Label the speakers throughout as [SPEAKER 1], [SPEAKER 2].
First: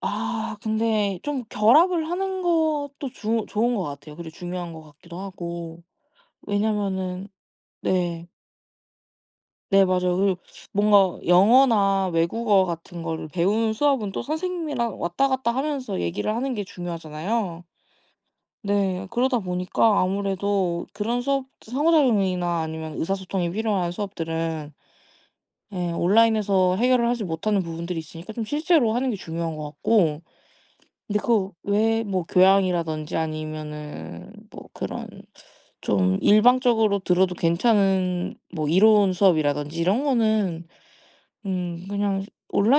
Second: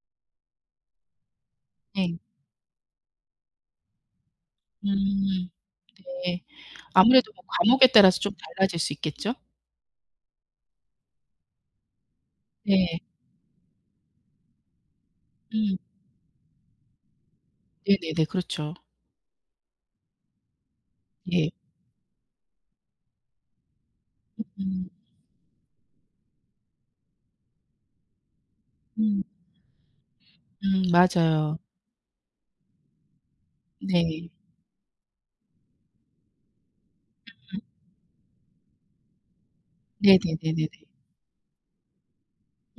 [SPEAKER 1] 아 근데 좀 결합을
[SPEAKER 2] 네.
[SPEAKER 1] 하는 것도 주 좋은 것 같아요. 그리고 중요한 것 같기도
[SPEAKER 2] 음.
[SPEAKER 1] 하고.
[SPEAKER 2] 네.
[SPEAKER 1] 왜냐면은
[SPEAKER 2] 아무래도 뭐 과목에 따라서
[SPEAKER 1] 네.
[SPEAKER 2] 좀 달라질 수 있겠죠?
[SPEAKER 1] 네 맞아요. 그리고 뭔가 영어나 외국어
[SPEAKER 2] 네.
[SPEAKER 1] 같은 거를 배우는 수업은 또 선생님이랑 왔다 갔다
[SPEAKER 2] 음.
[SPEAKER 1] 하면서 얘기를 하는 게 중요하잖아요.
[SPEAKER 2] 네네네. 그렇죠.
[SPEAKER 1] 네. 그러다 보니까 아무래도 그런 수업
[SPEAKER 2] 예.
[SPEAKER 1] 상호작용이나 아니면 의사소통이 필요한 수업들은
[SPEAKER 2] 음.
[SPEAKER 1] 예 온라인에서 해결을 하지 못하는 부분들이 있으니까 좀 실제로 하는 게
[SPEAKER 2] 음.
[SPEAKER 1] 중요한 것 같고.
[SPEAKER 2] 음
[SPEAKER 1] 근데 그
[SPEAKER 2] 맞아요.
[SPEAKER 1] 외에 뭐 교양이라든지
[SPEAKER 2] 네.
[SPEAKER 1] 아니면은 뭐 그런 좀 일방적으로 들어도
[SPEAKER 2] 음.
[SPEAKER 1] 괜찮은 뭐 이론 수업이라든지 이런 거는
[SPEAKER 2] 네네네네네.
[SPEAKER 1] 음 그냥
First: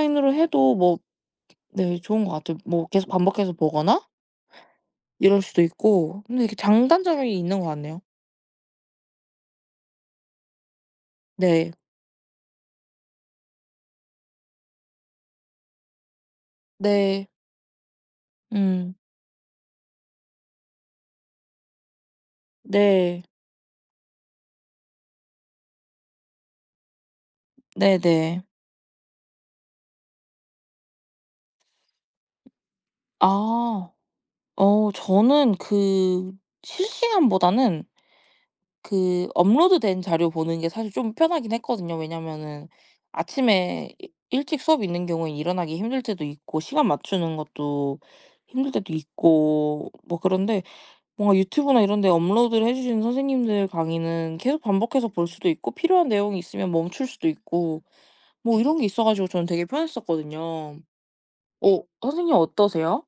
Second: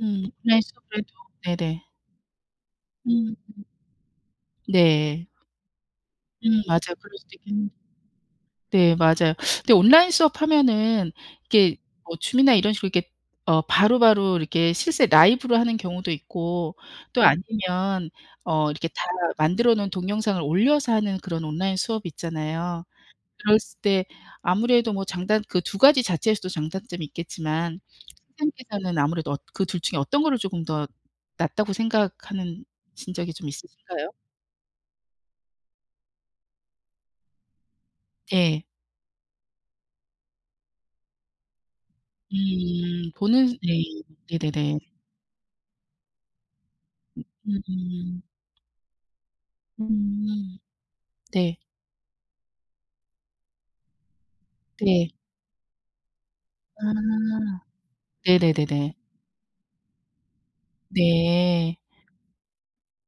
[SPEAKER 2] 음. 온라인
[SPEAKER 1] 해도
[SPEAKER 2] 수업
[SPEAKER 1] 뭐
[SPEAKER 2] 그래도 네네.
[SPEAKER 1] 네 좋은 것 같아요. 뭐 계속
[SPEAKER 2] 음.
[SPEAKER 1] 반복해서 보거나
[SPEAKER 2] 네.
[SPEAKER 1] 이럴 수도 있고 근데 이게
[SPEAKER 2] 음 맞아요. 그럴 수도
[SPEAKER 1] 장단점이 있는 것
[SPEAKER 2] 있겠네.
[SPEAKER 1] 같네요.
[SPEAKER 2] 네 맞아요. 근데 온라인 수업하면은
[SPEAKER 1] 네.
[SPEAKER 2] 이게 뭐 줌이나 이런 식으로 이렇게 어 바로바로 이렇게 실제 라이브로 하는 경우도 있고 또
[SPEAKER 1] 네.
[SPEAKER 2] 아니면 어 이렇게
[SPEAKER 1] 음.
[SPEAKER 2] 다 만들어 놓은 동영상을 올려서 하는 그런 온라인 수업이 있잖아요.
[SPEAKER 1] 네.
[SPEAKER 2] 들었을 때 아무래도 뭐 장단 그 2 자체에서도 장단점이 있겠지만
[SPEAKER 1] 네네.
[SPEAKER 2] 선생님께서는 아무래도 어 그 둘 중에 어떤 거를 쪼금 더 낫다고 생각하는 신 적이 좀
[SPEAKER 1] 아.
[SPEAKER 2] 있으신가요?
[SPEAKER 1] 어 저는 그 실시간보다는
[SPEAKER 2] 네.
[SPEAKER 1] 그 업로드된 자료 보는 게 사실 좀 편하긴 했거든요. 왜냐면은
[SPEAKER 2] 음 보는 스 네
[SPEAKER 1] 아침에 이 일찍
[SPEAKER 2] 네네네.
[SPEAKER 1] 수업이 있는 경우에 일어나기 힘들 때도 있고 시간
[SPEAKER 2] 으
[SPEAKER 1] 맞추는 것도
[SPEAKER 2] 음.
[SPEAKER 1] 힘들 때도 있고 뭐
[SPEAKER 2] 음.
[SPEAKER 1] 그런데 뭔가
[SPEAKER 2] 네.
[SPEAKER 1] 유튜브나 이런데 업로드를 해 주시는 선생님들 강의는 계속 반복해서
[SPEAKER 2] 네.
[SPEAKER 1] 볼 수도 있고 필요한 내용이 있으면 멈출 수도
[SPEAKER 2] 아.
[SPEAKER 1] 있고 뭐 이런 게
[SPEAKER 2] 네네네네.
[SPEAKER 1] 있어 가지고 저는 되게 편했었거든요.
[SPEAKER 2] 네.
[SPEAKER 1] 어 선생님 어떠세요?